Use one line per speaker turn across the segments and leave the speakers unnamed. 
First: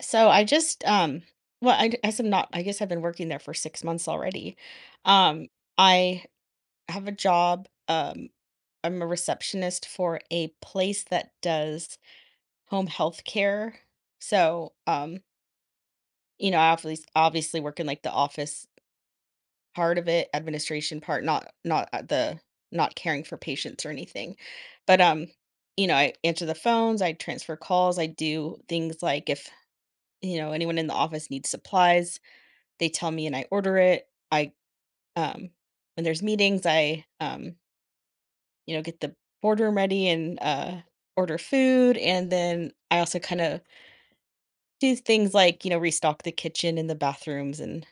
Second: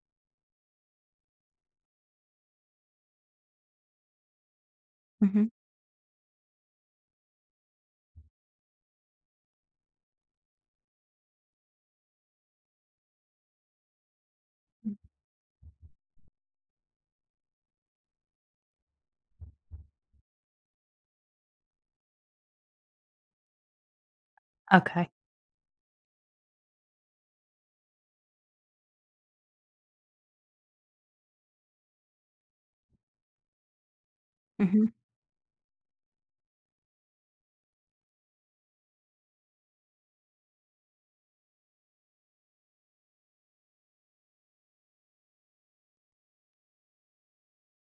So I just, I guess I'm not, I guess I've been working there for 6 months already.
Mhm.
Um, I have a job. I'm a receptionist for a place that does home health care. So,
Mm.
you know, I obviously work in like the office part of it, administration part, not, not the, not caring for patients or anything. But,
Okay.
you know, I answer the phones, I transfer calls, I do things like if, you know, anyone in the office needs supplies, they tell me and I order it. I
Mhm.
um when there's meetings, I you know, get the boardroom ready and order food, and then I also kind of do things like, you know, restock the kitchen and the bathrooms and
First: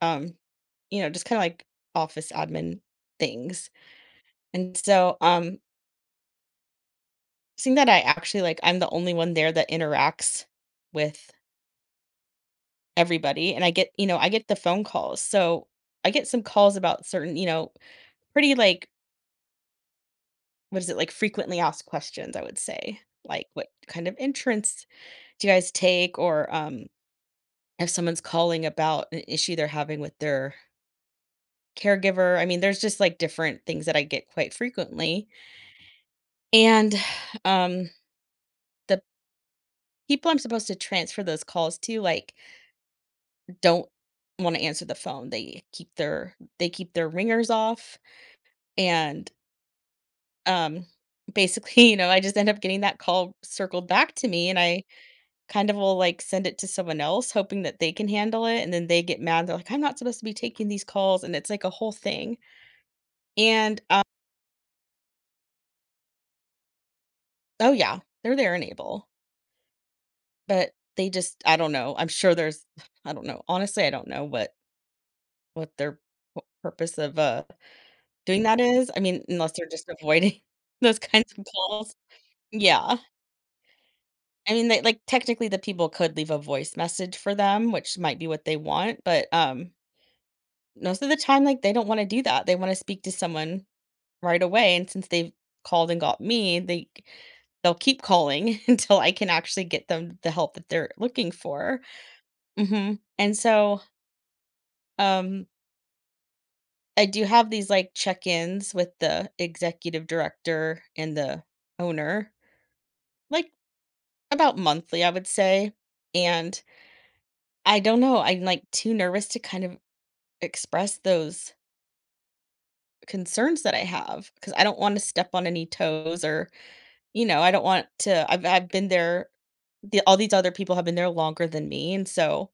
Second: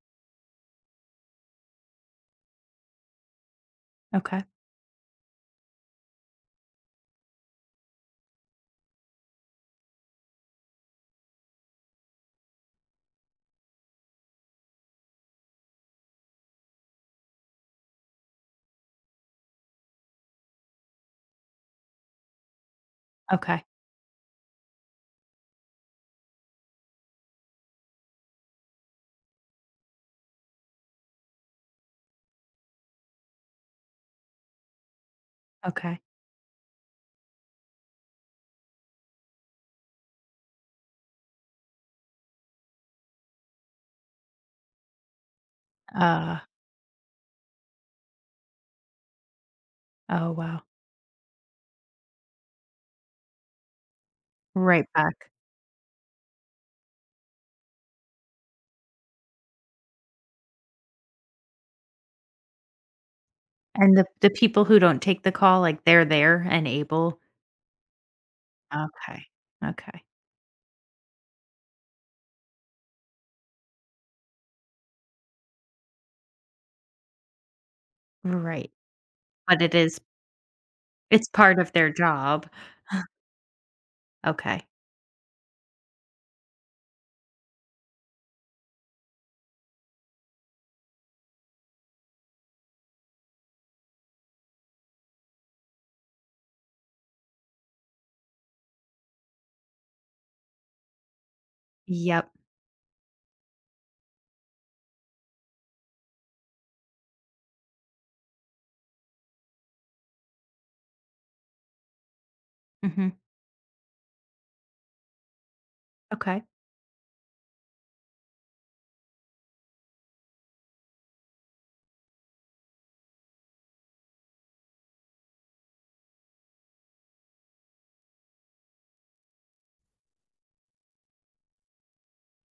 um, you know, just kind of like office admin things.
Okay.
And so seeing that, I actually like I'm the only one there that interacts with everybody, and I get, you know, I get the phone calls. So I get some calls about certain, you know, pretty like what is it, like, frequently asked questions, I would say, like,
Okay.
what kind of entrance do you guys take? Or, if someone's calling about an issue they're having with their caregiver, I mean, there's just, like, different things that I get quite frequently,
Okay.
and, um, the people I'm supposed to transfer those calls to, like, don't wanna answer the phone.
Uh,
They keep their ringers off, and,
oh, wow.
um, basically, you know, I just end up getting that call circled back to me, and I
Right back.
kind of will, like, send it to someone else hoping that they can handle it, and then they get mad, they're like, "I'm not supposed to be taking these calls," and it's, like, a whole thing, and,
And the people who don't take the call, like, they're there and able?
oh, yeah, they're there and able,
Okay. Okay.
but they just I don't know, I'm sure there's I don't know, honestly, I don't know what their p purpose of, doing that
Right.
is, I mean, unless
But
they're
it
just
is
avoiding those
It's
kinds of
part of their
calls.
job.
Yeah, I
Okay.
mean, they like, technically, the people could leave a voice message for them, which might be what they want, but, most of the time, like, they don't wanna do that, they wanna speak to someone right away, and since they've called and got me, they'll keep calling until I can actually get them the help that they're looking for.
Yep.
Mhm. And so, um, I do have these, like, check-ins with the executive director and the owner,
Mhm.
like, about monthly, I would say,
Okay.
and I don't know, I'm, like, too nervous to kind of express those concerns that I have because I don't wanna step on any toes or you know, I don't want to I've been there the all these other people have been there longer than me, and so,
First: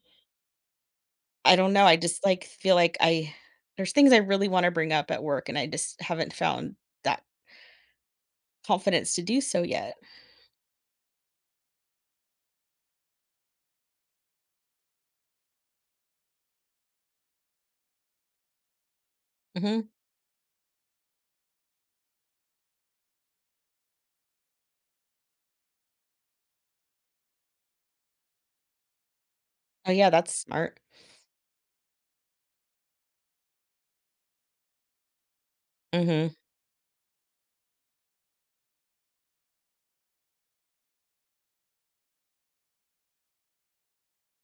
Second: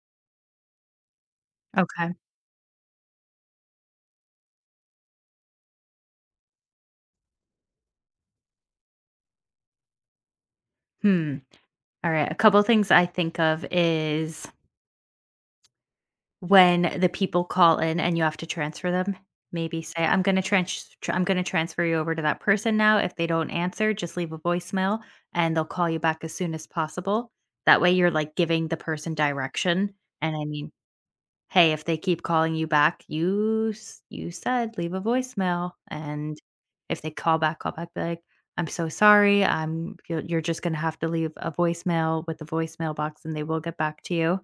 I don't know, I
Okay.
just, like, feel like I there's things I really wanna bring up at work, and I just haven't found that confidence to do so yet.
Hmm. Alright, a couple things I think of is, when the people call in and you have to transfer them, maybe
Mhm.
say, "I'm gonna trans tr I'm gonna transfer you over to that person now. If they don't answer, just leave a voicemail, and they'll call you back as soon as possible." That way, you're, like, giving the person
Oh,
direction,
yeah, that's
and I mean,
smart.
hey, if they keep calling you back, "You s you said leave a voicemail,"
Mhm,
and if they call back, be like, "I'm so sorry, I'm you're just gonna have to leave a voicemail with the voicemail box, and they will get back to you."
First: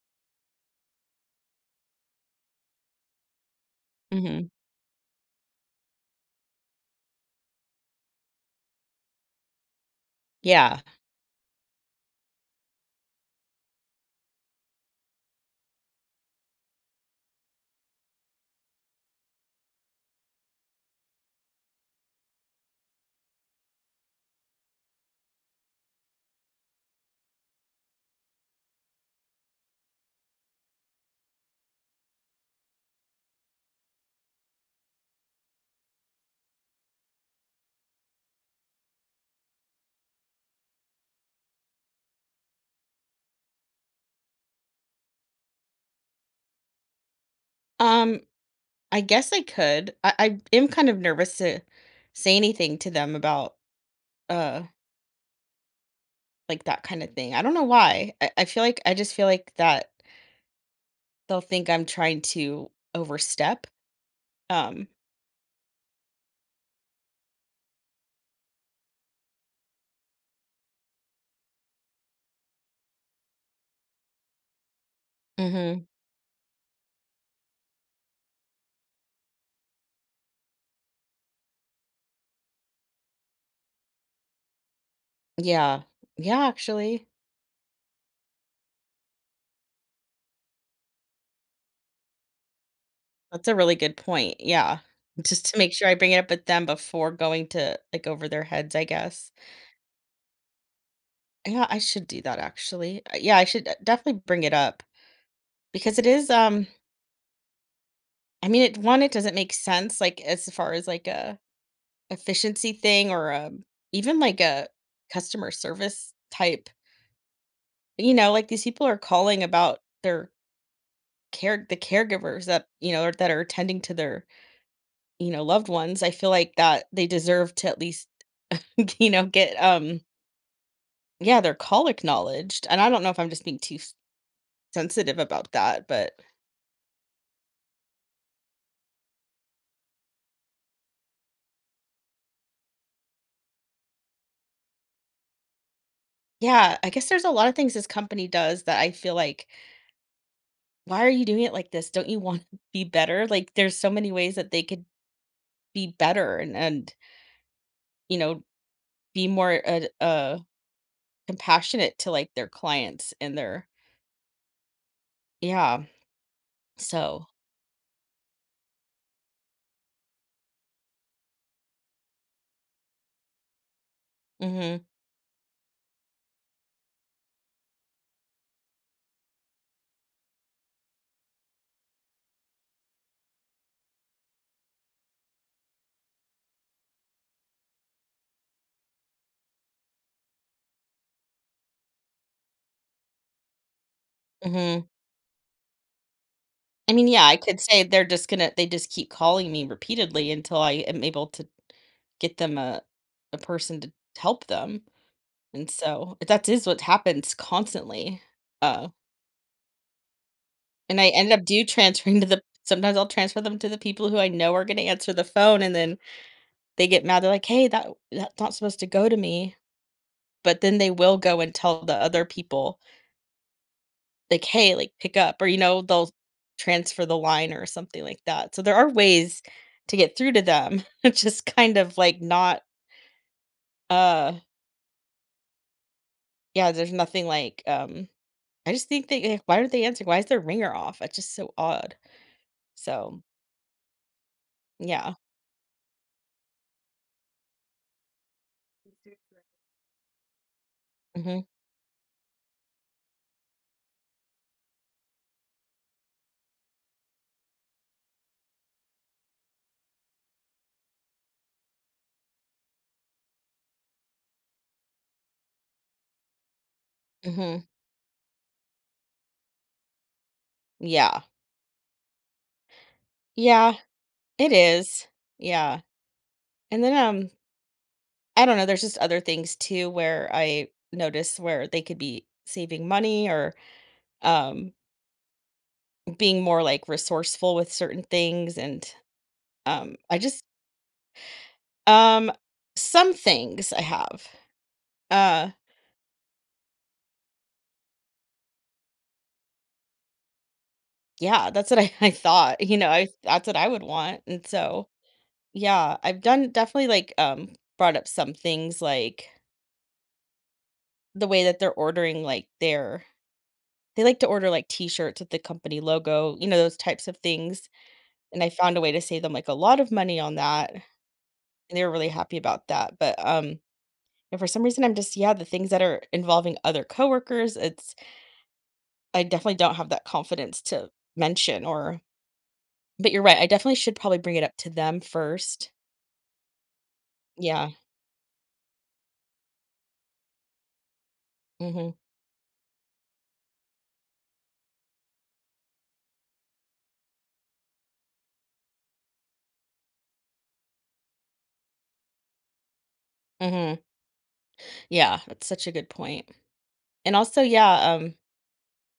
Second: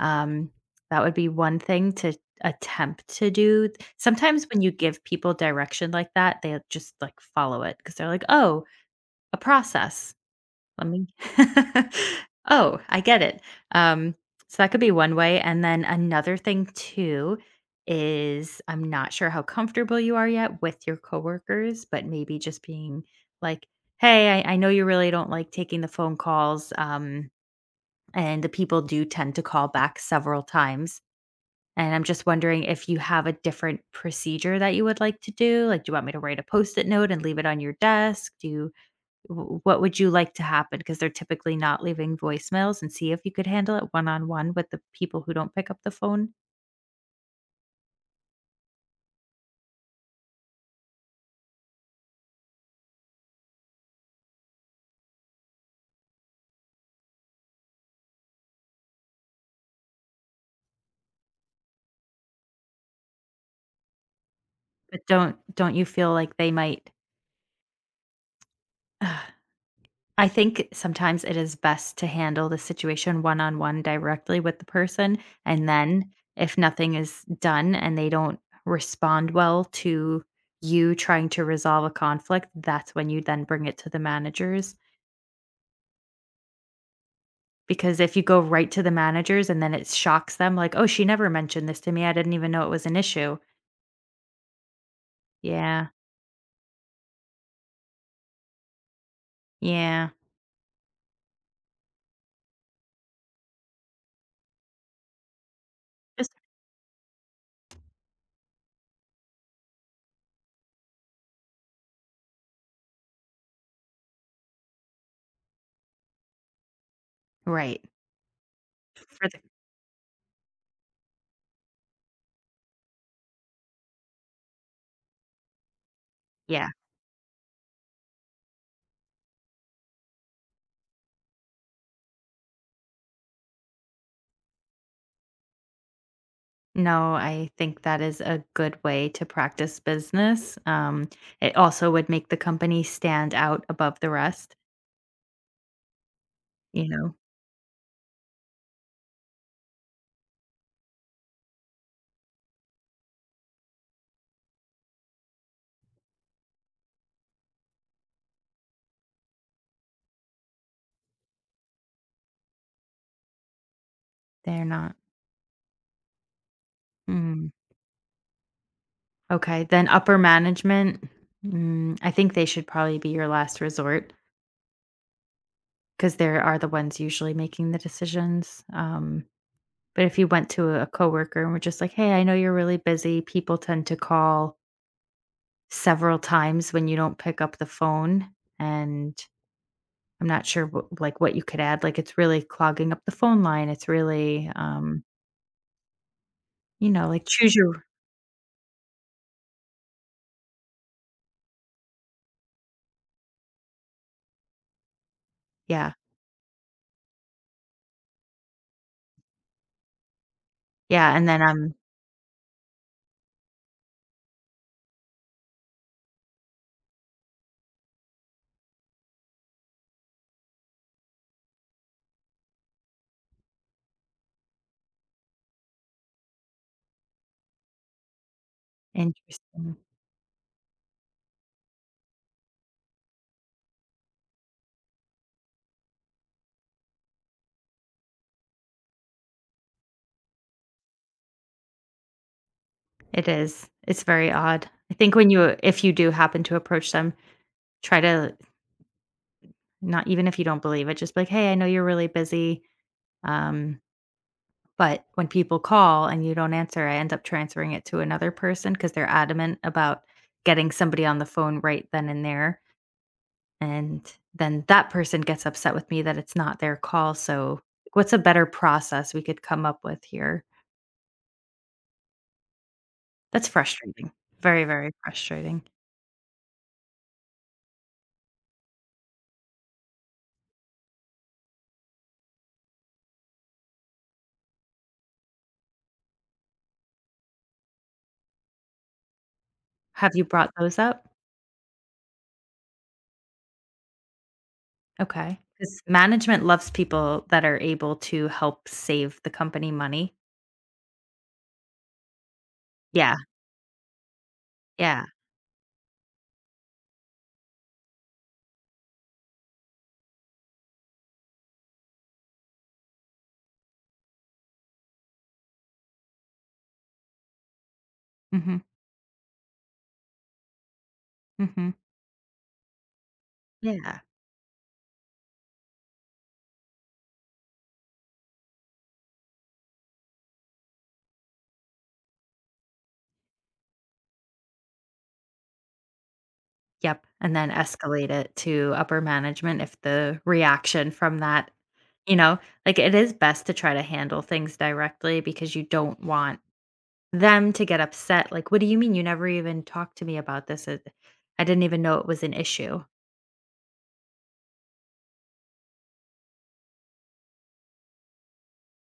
Um, that would be one thing to attempt to do. Sometimes
mhm.
when you give people direction like that, they just, like, follow it because 'cause they're like, "Oh, a process.
Yeah.
Let me oh, I get it." Um, so that could be one way, and then another thing too is, I'm not sure how comfortable you are yet with your coworkers, but maybe just being like, "Hey, I know you really don't like taking the phone calls, and the people do tend to call back several times. And I'm just wondering if you have a different procedure that you would like to do. Like, do you want me to write a post-it note and leave it on your desk? Do you, what would you like to happen? Because they're typically not leaving voicemails." And see if you could handle it one-on-one with the people who don't pick up the phone.
Um, I guess I could. I am kind of nervous to say anything to them about, uh, like, that kinda thing. I don't know why. I feel like I just feel like that they'll think I'm trying to overstep. Um
But don't you feel like they might? I think sometimes it is best to handle the situation one on one directly with the person. And
Mhm.
then if nothing is done and they don't respond well to you trying to resolve a conflict, that's when you then bring it to the managers.
Yeah. Yeah, actually.
Because if you go right to the managers and then it shocks them, like, oh, she never mentioned this to me. I didn't even know it was an issue.
That's a really good point. Yeah. Just to make
Yeah.
sure I bring it up with them before going to like over their heads, I guess.
Yeah.
Yeah, I should do that actually. Yeah, I should definitely bring it up because it is
Just
I mean it one, it doesn't make sense like as far as like a efficiency thing or even like a customer service type.
right.
You know, like these people are
For the,
calling about their care the caregivers that, you know, that are attending to their you know, loved ones, I feel like
yeah.
that they deserve to at least, you know, get, yeah, their call acknowledged, and I don't know if I'm just being too s sensitive about that, but
No, I think that is a good way to practice business. It also would make the company stand out above the rest.
yeah,
You
I guess
know,
there's a lot of things this company does that I feel like, "Why are you doing it like this? Don't you wanna be better?" Like, there's so many ways that they could be better and you know, be more, compassionate to, like, their clients and their
they're not.
yeah, so
Mm. Okay, then upper management. Mm, I think they should probably be your last resort
mhm,
because they are the ones usually making the decisions. But if you went to a coworker and were just like, "Hey, I know you're really busy. People tend to call several times when you don't pick up the phone, and I'm not sure wh like, what you could add, like, it's really clogging up the phone line, it's really,
mhm.
you
I
know,
mean, yeah,
like,
I
choose
could say
your"
they're just gonna they just keep calling me repeatedly until I am able to get them a person to help them, and
yeah,
so that is what happens constantly, uh, and I
yeah, and
ended
then,
up do
um
transferring to the sometimes I'll transfer them to the people who I know are gonna answer the phone, and then they get mad, they're like, "Hey, that's not supposed to go to me," but then they will go and tell the other people like, "Hey, like, pick up," or, you know, they'll transfer the line or something like that. So there are ways
interesting.
to get through to them. It's just kind of like not, uh, yeah, there's nothing like, I just think they why aren't they answering? Why is their ringer off? It's just so odd. So,
It is, it's very odd. I
yeah.
think when you, if you do happen to approach them, try to not, even if you don't believe it, just be like,
Mhm.
"Hey, I know you're really busy, um, but when people call and you don't answer, I end up transferring it to another person because 'cause they're adamant about getting somebody on the phone right then and there." And then that person gets upset with me that it's not their call, so
Mhm.
what's a better process we could come up with here?
Yeah.
That's
Yeah,
frustrating.
it
Very, very
is.
frustrating.
Yeah. And then, I don't know, there's just other things too where I notice where they could be saving money or, um being more like resourceful with certain things and
Have
I
you
just
brought those up?
um some things I have.
Okay.
Uh
Because management loves people that are able to help save the company money.
yeah, that's what I thought. You know, I
Yeah,
that's what I would want. And so
yeah.
yeah, I've done definitely brought up some things like the way that they're ordering like their they like to order like t-shirts with the company logo, you know, those types of things. And I
Mhm,
found a way to save them like a lot of money on that. And
mhm.
they were really happy about that. But
Yeah.
And for some reason, I'm just yeah, the things that are involving other coworkers, it's I definitely don't have that confidence to mention or but you're right, I definitely should probably bring it up to them first.
Yep, and then
Yeah.
escalate it to upper management if the reaction from that,
Mhm.
you know, like, it is best to try to handle things directly because you don't want them to get upset, like, "What do you mean you never even talked to me about this? I didn't even know it was an issue."
Mhm. Yeah, that's such a good point. And also, yeah,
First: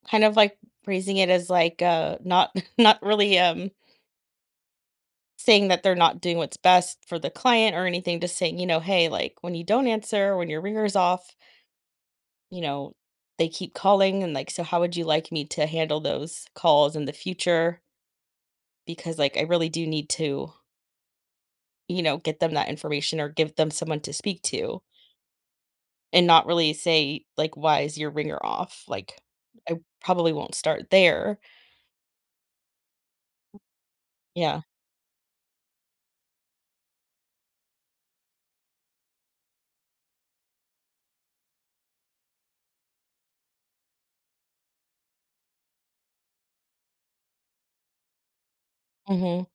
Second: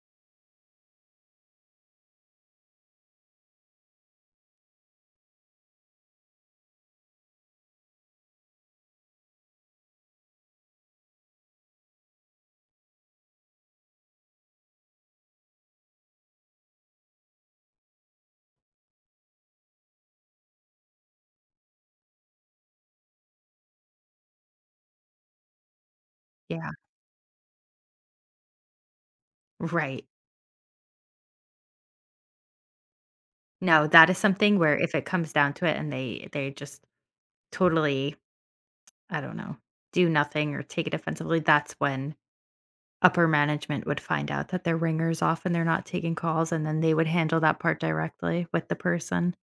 kind of like raising it as like not not really saying that they're not doing what's best for the client or anything, just saying, you know, hey, like when you don't answer, when your ringer's off, you know, they keep calling and like, so how would you like me to handle those calls in the future? Because like I really do need to, you know, get them that information or give them someone to speak to and not
Yeah,
really say like why is your ringer off? Like I
right.
probably won't start there.
No, that is something
Yeah.
where if it comes down to it and they just totally, I don't know, do nothing or take it offensively, that's when upper management would find out that their ringer's off and they're not taking calls, and then they would handle that part directly with the person.
Mhm.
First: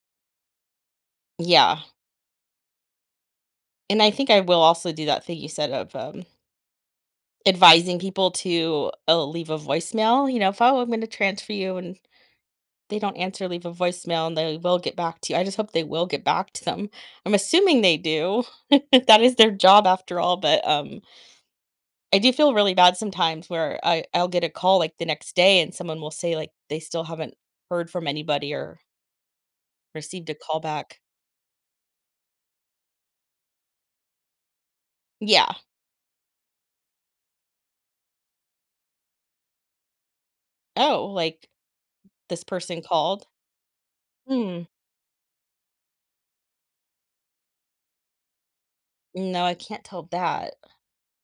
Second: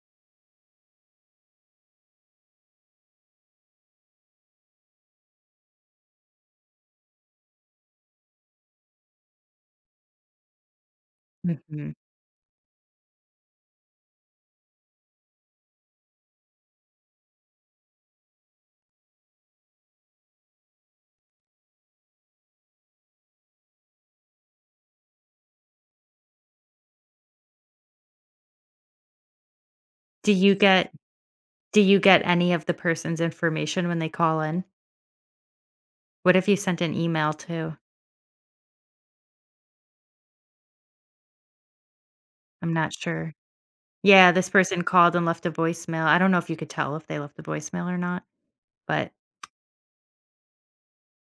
Yeah. And I think I will also do that thing you said of advising people to leave a voicemail, you know, if oh, I'm going to transfer you
Mhm.
and they don't answer, leave a voicemail, and they will get back to you. I just hope they will get back to them. I'm assuming they do. That is their job after all, but, I do feel really bad sometimes where I'll get a call, like, the next day and someone will say, like, they still haven't heard from anybody or received
Do
a
you
call
get
back.
do you get any of the person's information when they call in?
Yeah.
What if you sent an email too?
"Oh," like, "this
I'm
person
not
called?"
sure. Yeah, this
Hmm.
person called and left a voicemail. I don't know if you could tell if they left a voicemail or not, but
No, I can't tell that.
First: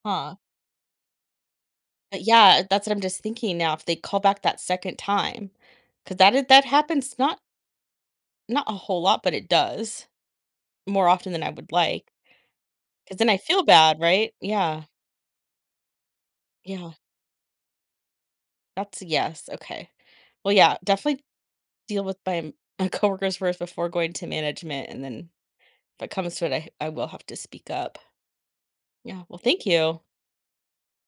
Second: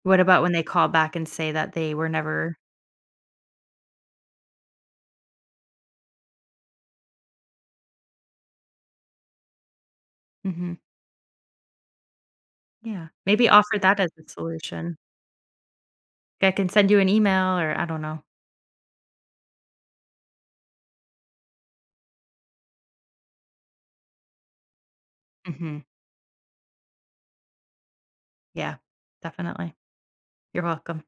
what
Huh.
about when they call back and say that they were
But,
never—
yeah, that's what I'm just thinking now, if they call back that second time, 'cause that happens not a whole lot, but it does.
Mhm,
More often than I would like,
yeah.
because then I
Maybe
feel
offer that
bad,
as a
right? Yeah,
solution. I can send
yeah,
you an email or I don't know.
that's a yes, okay. Well, yeah, definitely deal with my, coworkers first before going to management, and then
Mhm,
if it comes to it, I will have to speak up.
yeah,
Yeah, well, thank
definitely.
you.
You're welcome.